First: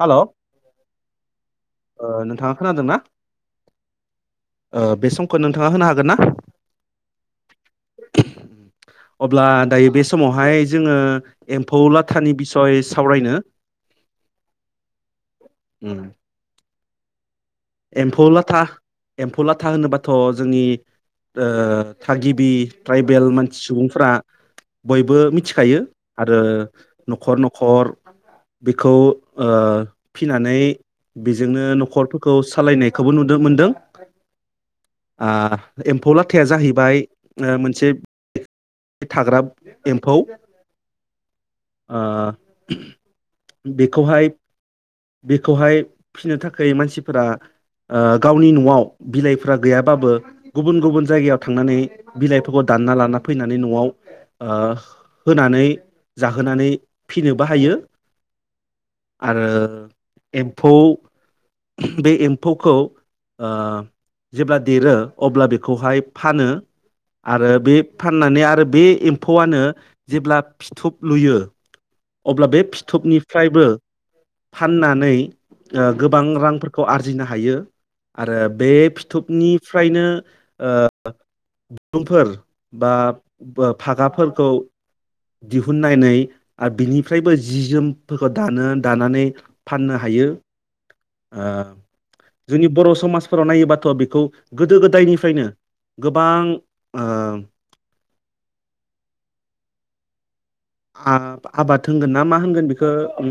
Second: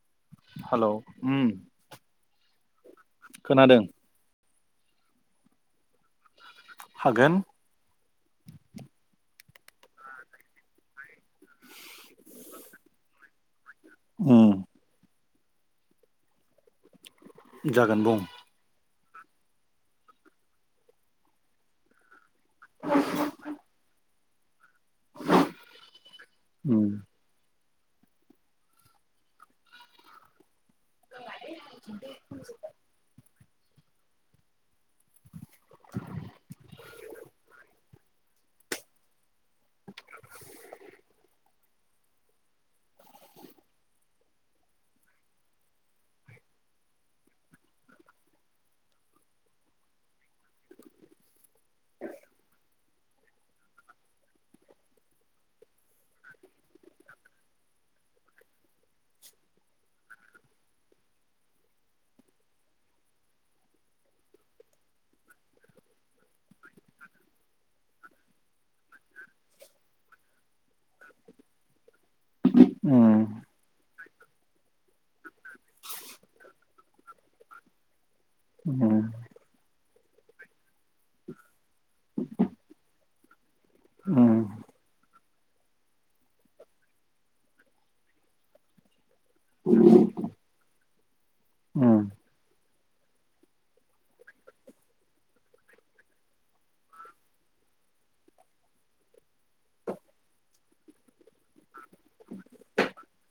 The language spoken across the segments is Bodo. हालौ हालौ उम नोंथांङा खोनादों ना? खोनादों ओ बे समखौ नोंथांङा होनो हागोन ना? हागोन। अब्ला दायो बे समावहाय जोंङो एम्फौ लाथानि बिसय सावरायनो उम उम जागोन बुं एम्फौ लाथा एम्फौ लाथा होनोबाथ' जोंनि ‌ओ थागिब बि ट्राइबेल मानसि सुबुंफ्रा बयबो मिथिखायो आरो उम न'खर न'ख खर बेखौ ओ फिनानै बेजों नो न'खर खौ सालायनायखौबो नु नो मोनदों। आ एम्फौ लाथाया जाहैबाय ओ मोनसे थाग्रा एम्फौ आ बेखौहाय बेखौहाय फिनो थाखाय मानसि फोर‌ आ गावनि न'आव बिलाइफोरा गैयाबाबो गुबुन गुबुन जायगायाव थांनानै बिलाइफोरखौ दानना लाना फैनानै आ न'आव होनानै जाहोनानै फिनोबो हायो आरो एम्फौ बे एम्फौखौ ओ जेब्ला देरो अब्ला बेखौहाय फानो आरो बे फाननानै आरो बे एम्फौआनो जेब्ला फिथुब लुयो अब्ला बे उम फिथोबनिफ्रायबो फाननानै ओ गोबां रां आरजिनो हायो आरो बे उम फिथोबनि फ्रायनो ओ [inaudible] सुबुंफोर बा बो उम फागाफोरखौ दिहुननानै आरो बिनिफ्रायबो जि जोमफोरखौ दानो दानानै फाननो हायो। ओ उम जोंनि बर' समाजफोराव नायोबाथ' बेखौ गोदो गोदायनिफ्रायनो गोबां ओ आबाद होनगोन ना मा होनगोन बेखो ओ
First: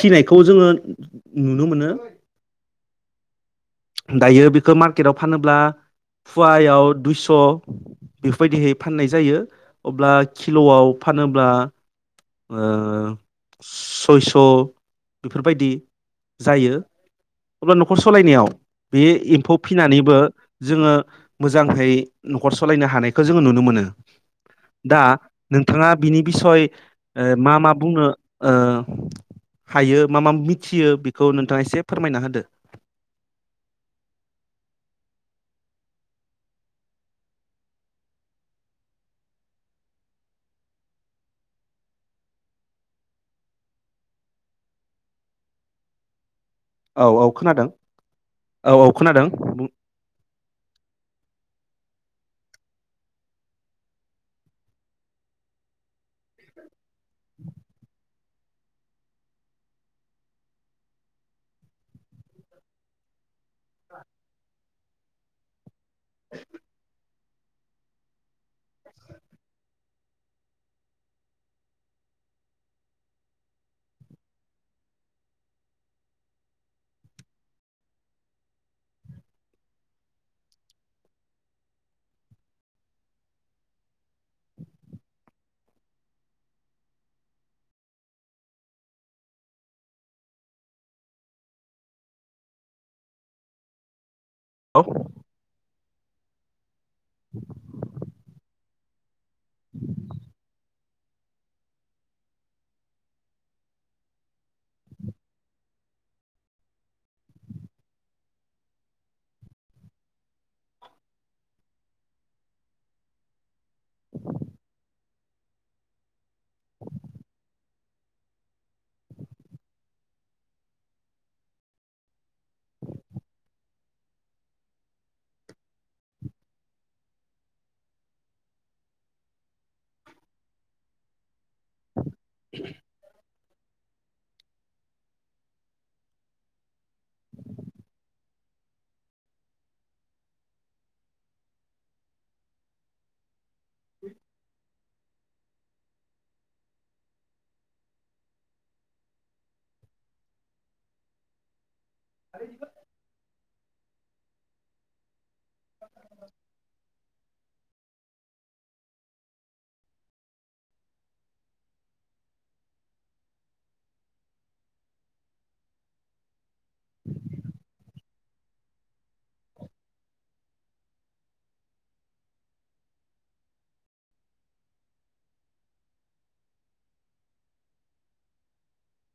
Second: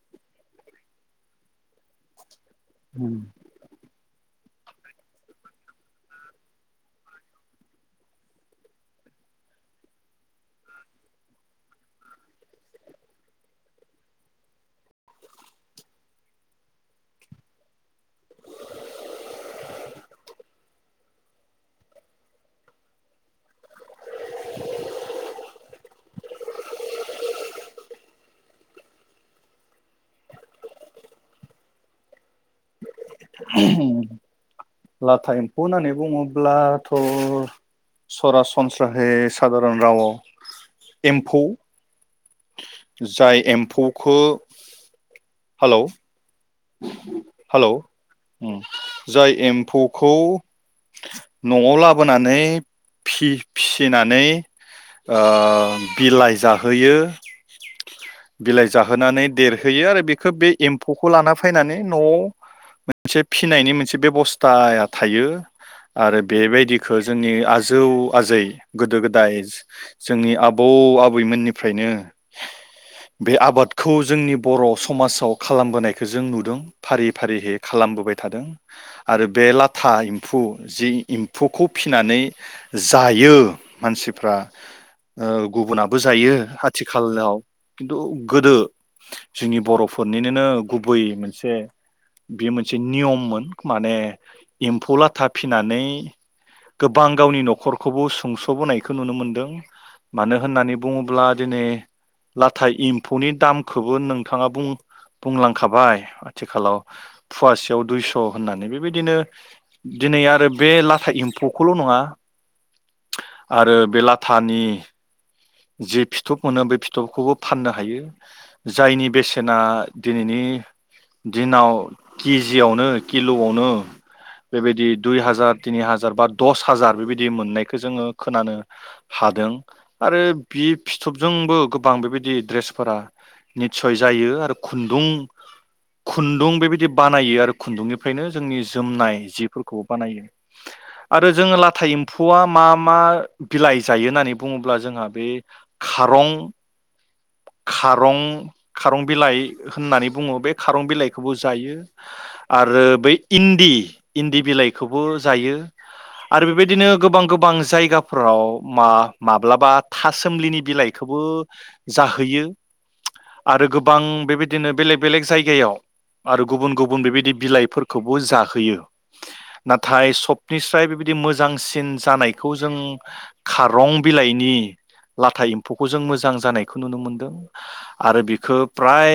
फिनायखौ जोङो नुनो मोनो उम दायो बेखो मार्केटआव फानोब्ला फुवायाव दुइस' बेफोरबायदिहै फाननाय जायो अब्ला किल'आव फानोब्ला ओ सयस' बेफोरबायदि जायो अब्ला न'खर सलायनायाव बे एम्फौ फिनानैबो जोङो मोजांहै न'खर सालायनो हानायखो जोङो नुनो मोनो दा नोंथाङा बिनि बिसय ओ मा मा ओ बुंनो ओ हायो मा मा मिथियो बेखौ नोंथाङा एसे फोरमायना होदो। लाथा एम्फौ होननानै बुङोब्लाथ' सरासनस्राहै सादारन रावआव एम्फौ जाय एम्फौखो हालौ औ औ खोनादों हालौ औ औ खोनादों जाय बुं एम्फौखौ न'आव ला लाबोनानै फि-फिसिनानै ओ बिलाइ जाहोयो [inaudible] बिलाइ जाहोनानै देरहोयो आरो बेखौ बे एम्फौखौ लाना फैनानै न'आव मोनसे फिसिनायनि मोनसे बेबस्थाया थायो। आरो बेबायदिखो जोंनि आजौ आजै गोदो गोदाय जोंनि आबौ आबैमोननिफ्रायनो बे आबादखौ जोंनि बर' समाजाव खालामबोनाय बखौ जों नुदों फारि फारिहै खालामबोबाय थादों आरो बे लाथा एम्फौ जि एम्फौखौ फिसिनानै जायो मानसिफ्रा ओ गुबुनाबो जायो आथिखालाव किन्तु गोदो जोंनि बर'फोरनिनोनो गुबै मोनसे बेयो मोनसे नियममोन माने औ एम्फौ लाथा फिनानै गोबां गावनि न'खरखौबो सुंस'बोनाय खो नुनो मोन दों मानो होननानै बुङोब्ला दिनै लाथा एम्फौनि दामखोबो नोंथाङा बुं लांखाबाय आथिखालाव फवासेयाव दुइस' होननानै बेबायदिनो दिनै आरो बे लाथा एम्फौखौल' नङा आरो बे लाथानि जे फि थुब मोनो बे फिथबखौबो फाननो हायो जायनि बेसेना दिनैनि दिनाव के जि यावनो किल'आवनो बेबायदि दुइ हाजार तिनि हाजार बा दस हाजार बेबायदि मोननायखौ जोङो खोनानो हादों आरो बि फिथबजोंबो गोबां बेबायदि द्रेसफोरा नितसय जायो आरो खुन्दुं खुन्दुं बेबायदि बानायो आरो खुन्दुंनिफ्रायनो जोंनि जोमनाय जिफोरखौबो बानायो आरो जोङो लाथा एम्फौआ मा मा बिलाइ जायो नानै बुङो ब्ला जोंहा बे खारं खारं खारं बिलाइ होननानै बुङो बे खारं बिलाइखौबो जायो। आरो बै इन्दि इन्दि बिलाइखौबो जायो आरो बेबायदिनो गोबां गोबां जायगाफोराव मा-माब्लाबा थासोमलिनि बिलाइखोबो जाहैयो आरो गोबां बेबायदिनो बेलेग बेलेग जायगायाव आरो गुबुन गुबुन बेबायदि बिलाइफोर खौबो जाहोयो नाथाय सबनिसाय बेबायदि मोजांसिन जानायखौ जों खारं बिलाइनि लाथा एम्फौखौ जों मोजां जानाय खौ नुनो मोनदों आरो बिखो प्राय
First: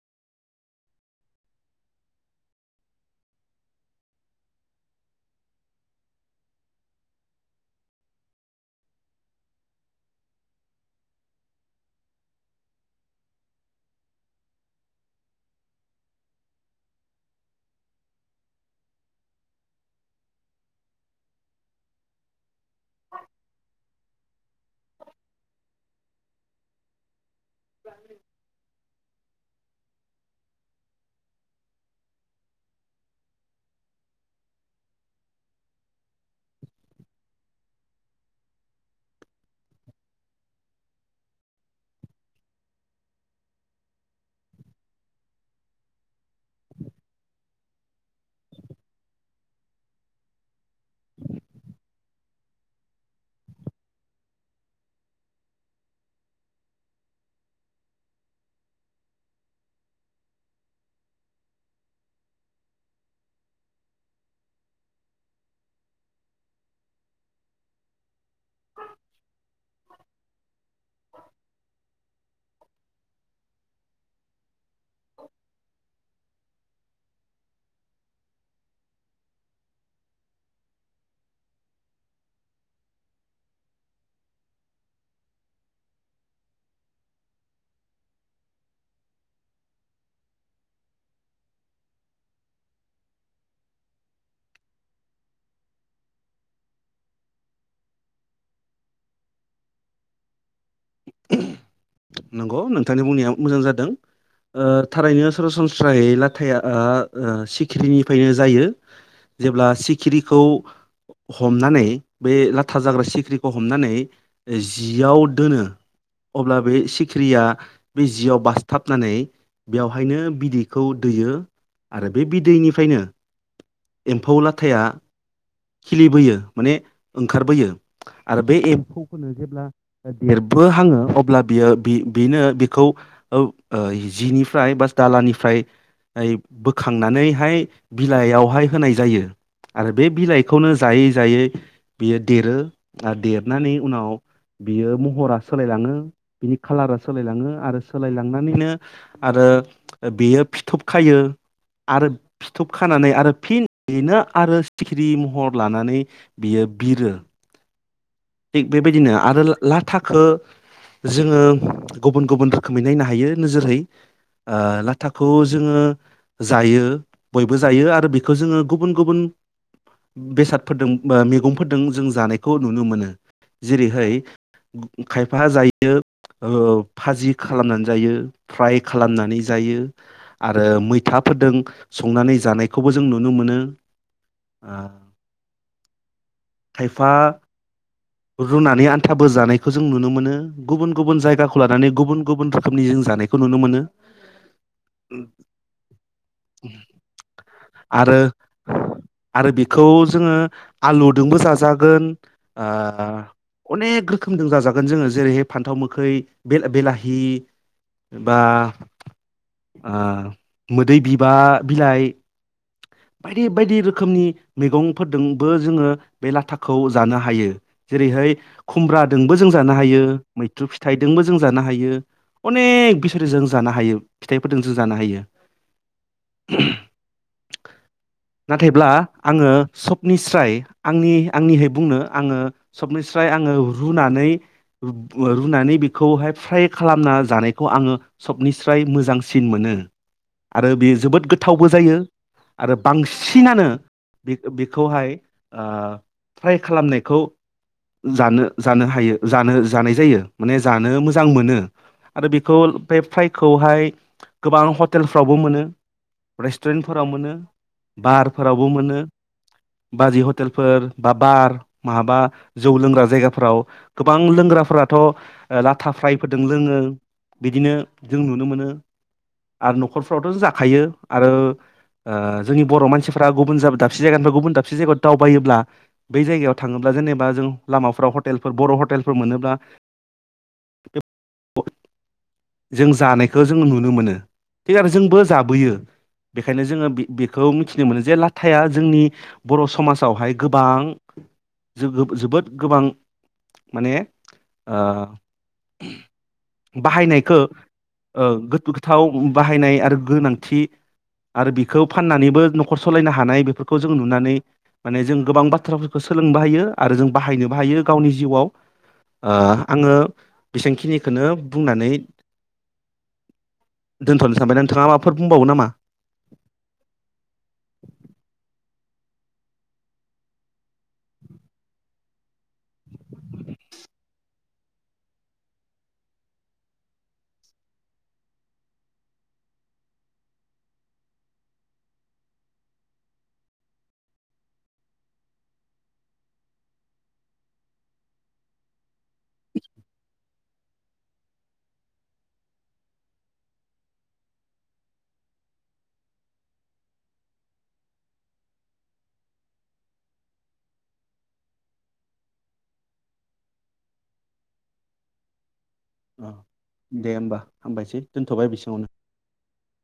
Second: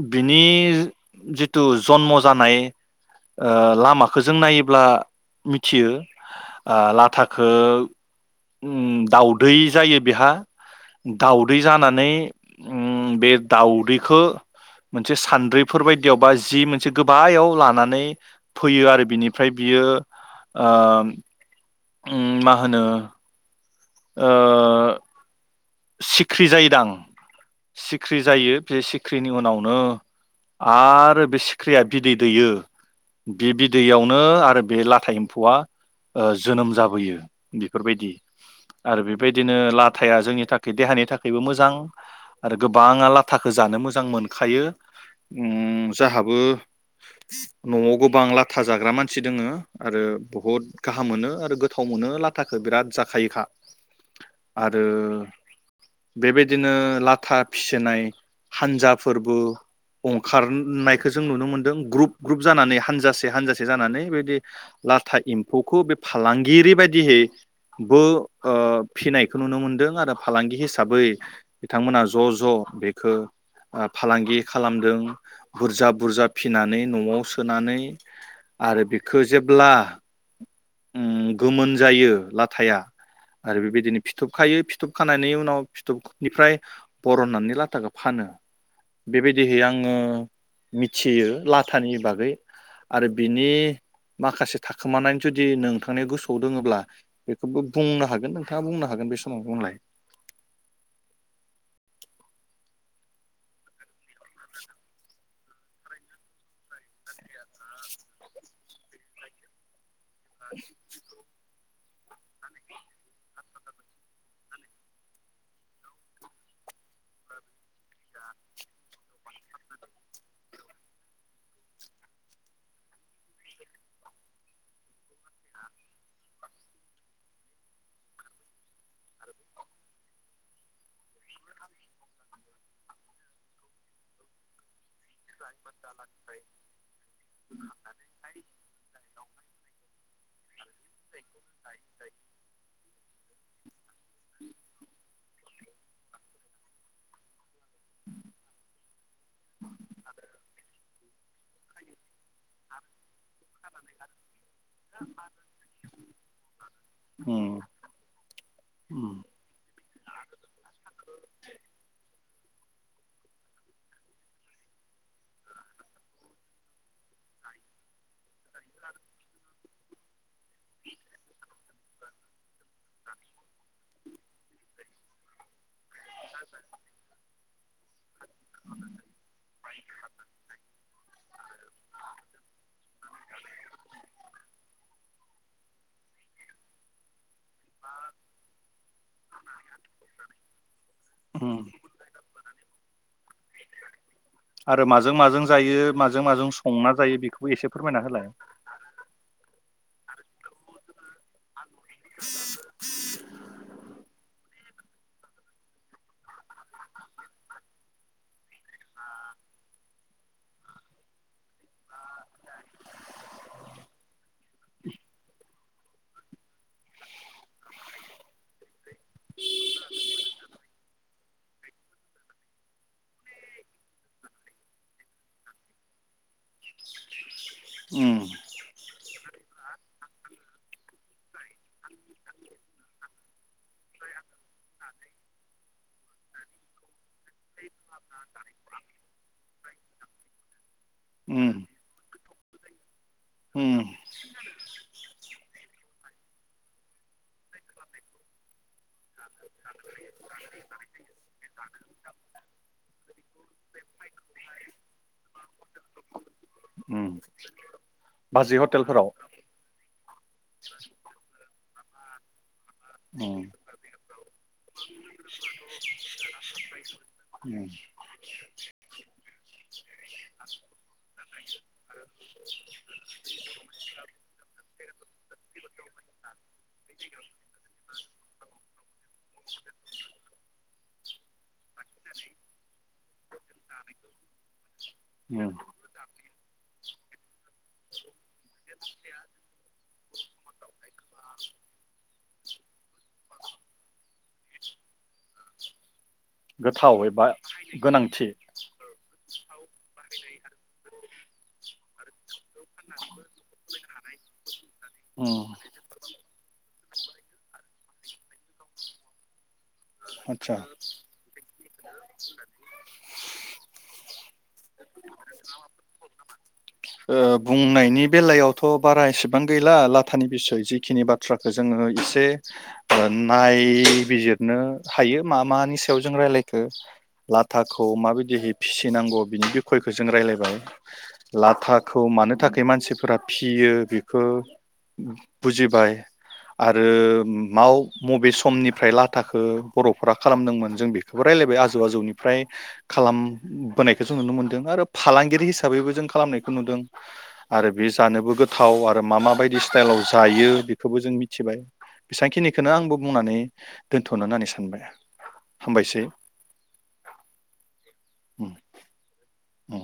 बिनि जितु जन्म जानाय ओ लामाखो जों नायोब्ला मिथियो ओ लाथाखो उम दाउदै जायो बेहा दाउदै जानानै उम बे दाउदैखो मोनसे सान्द्रिफोर बायदियाव बा जि मोनसे गोबायाव लानानै फैयो आरो बिनिफ्राय बियो ओ उम मा होनो? ओ सिख्रि जायोदां। सिख्रि जायो बे सि ख्रिनि उनावनो आरो बे सिख्रिया बिदै दैयो बे बिदैयावनो आरो बे लाथा एम्फौआ ओ जोनोम जाबोयो बेफोरबायदि आरो बेबायदिनो लाथाया जोंनि था देहानि थाखायबो मोजां आरो गोबाङा लाथाखो जानो मोजां मोनखायो उम जाहाबो न'आव गोबां लाथा जाग्रा मानसि दोङो आरो बहुद गाहाम मोनो आरो गोथाव मोनो लाथाखो बिराद जाखायोखा आरो बेबायदिनो लाथा फिसिनाय हान्जाफोरबो अंखारनायखो जों नुनो मोनदों ग्रुप ग्रुप जानानै हान्जासे हान्जासे जानानै बेबायदि लाथा एम्फौखौ बे फालांगिरि बायदिहै बो ओ फिनायखौ नुनो मोनदों आरो फालांगि हिसाबै बिथांमोना ज' ज' बेखो ओ फालांगि खालामदों बुरजा बुरजा फिनानै न'आव सोनानै आरो बेखो जेब्ला उम गोमोन जायो लाथाया आरो बेबायदिनो फिथोबखायो फि थुब खानायनि उनाव फिथबनिफ्राय बरननानै लाथाखो फानो बेबायदिहै आङो मिथियो लाथानि बागै आरो बिनि माखासे थाखोमानाय जुदि नोंथांनि गोसोआव दोङोब्ला बेखौबो बुंनो हागोन नोंथाङा बुंनो हागोन बे समाव बुंलाय। नंगौ नोंथांनि बुंनाया मोजां जादों। ओ थारैनो सरासनस्रायै लाथाया ओ ओ सिखिरिनिफायनो जायो जेब्ला सि खिरिखौ हमनानै बे लाथा जाग्रा सिख्रिखौ हमनानै जियाव दोनो अब्ला बे सिखिरिया बे जियाव बास्थाबनानै बेवहायनो बिदैखौ दैयो आरो बे बिदैनिफ्रायनो एम्फौ लाथाया खिलिबोयो माने ओंखारबोयो आरो बे एम्फौखौनो जेब्ला देरबो हाङो अब्ला बियो बे-बेनो बेखौ [unintelligible] जिनिफ्राय बा दालानिफ्रायहाय बोखांनानैहाय बिलाइयावहाय होनाय जायो आरो बे बिलाइ खौनो जायै जायै बियो देरो आरो देरनानै उनाव बियो महरा सोलायलाङो बिनि खालारा सोलायलाङो आरो सोलायलांनानैनो आरो बेयो फिथब खायो आरो फिथब खानानै आरो फिन इदिनो आरो सिखिरि [unintelligible] लानानै बियो बिरो उम थिग बेबायदिनो उम आरो लाथाखो जोङो गुबुन गुबुन रोखोमै नायनो हानो नोजोरै आ लाथाखौ जोंङो जायो बयबो जायो आरो। बे खौ जोङो गुबुन गुबुन बेसादफोरदों ब मैगंफोरदों जों जानायखौ नुनो मोनो जेरैहाय खायफा जायो बियो ओ फाजि खालामनानै दायो फ्राय खालामनानै जायो आरो मैथा फोरदों संनानै जानायखौबो जों नुनो मोनो आ खायफा रुनानै आन्थाबो जानायखौ जों नुनो मोनो गुबुन गुबुन उम जायगाखौ लानानै गुबुन गुबुन रोखोमनि जों जानायखौ नुनो मोनो आरो माजों माजों जायो माजों माजों संना जायो बेखौबो एसे फोरमायना आरो होलाय आरो। खौ जोङो आलुदोंबो जाजा गोन आ अनेक रोखोमजों जाजागोन जोङो जेरैहाय फान्थाव मोखै बे बिलाहि बा आ मोदै बिबा बिलाइ बायदि बायदि रोखोमनि मैगंफोरदोंबो जोङो बे लाथाखौ जानो हायो जेरैहाय खुमब्रादोंबो जों जानो हायो मैथ्रु फि फिथाइदोंबो जों जानो हायो अनेक बिसोरजों जों जानो हायो फिथाइफोरजों जों जानो हायो उम नाथायब्ला आङो सबनिस्राय आंनि आंनिहाय बुंनो आङो सबनिस्राय आङो रुनानै रुनानै बेखौहाय फ्राय खालामना जानायखौ आङो सबनिस्राय मोजांसिन मोनो आरो बे जोबोद उम गोथावबो जायो आरो। बांसिनानो उम बे बेखौहाय ओ फ्राय खालामनायखौ जानो। जानो हायो जानो जानाय जायो माने जानो मोजां मोनो आरो बेखौ बे फाइखौहाय गोबां हटेलफ्रावबो मोनो उम रेस्टुरेन्टफोराव मोनो बाजै बारफोरावबो मोनो हटेलफोराव बाजै हटेलफोर बा बार माबा जौ लोंग्रा उम जायगाफोराव गोबां लोंग्राफोराथ' लाथा फ्रायफोरजों लोङो उम बिदिनो जों नुनो मोनो आरो न'खरफ्रावथ' जाखायो आरो। ओ जोंनि बर' मानसिफोरा गुबुन जा दाबसे जायगानिफ्राय गुबुन दाब थाबसे जायगायाव दावबायोब्ला बै जायगायाव थाङोब्ला जेनेबा जों लामाफ्राव हटेलफोर बर' हटेलफोर मोनोब्ला [unintelligible] जों जानायखौ जों नुनो मोनो [unintelligible] जोंबो उम जाबोयो बेखायनो जोङो बे बेखौ मिथिनो मोनो जे लाथाया जोंनि बर' समाजावहाय गोबां जोगोब जोबोद गोबां माने ओ गोथाव एबा औ गोनांथि गोथाव बाहायनाय आरो गोनांथि आरो बिखौ फाननानैबो न'खर सालायनो हानाय बेफोरखौ जों नुनानै माने जों उम गोबां बाथ्राफोरखौ सोलोंनोबो हायो। आरो जों बाहायनोबो हायो गावनि जिउआव ओ आङो आदसा बेसांखिनिखौनो बुंनानै [inaudible] दोनथ'नो सानबाय नोंथाङा माबाफोर बुंबावो नामा? ओ बुंनायनि बेलायाव थ' बारा एसेबां गैला लाथानि बिसय जिखिनि बाथ्राखौ जोङो एसे नायबिजिर नो हायो मा मानि सायाव जों रारलायखो लाथाखौ माबखयदिहै फिसिनांगौ बिनि बि खयखौ जों रायलायबाय लाथाखौ मानो थाखाय मानसिफोरा फियो बेखौ बुजिबाय आरो मा मबे समनिफ्राय लाथाखौ बर'फोरा खालामदोंमोन जों बेखौबो रायलायबाय आजौ आजौनिफ्राय खालामबोनायखौ जों नुनो मोनदों। आरो फालांगिरि हिसाबैबो जों खालामनायखौ नुदों। आरो बे जानोबो गोथाव आरो मा माबायदि स्टाइलाव जायो बेखौबो जों मिथिबाय बेसेबांखिनिखौनो आंबो बुंनानै दोनथ'ना होननानै सानबाय। हामबायसै औ दे होमबा हामबायसै दोन्थ'बाय बिसिङावनो। औ।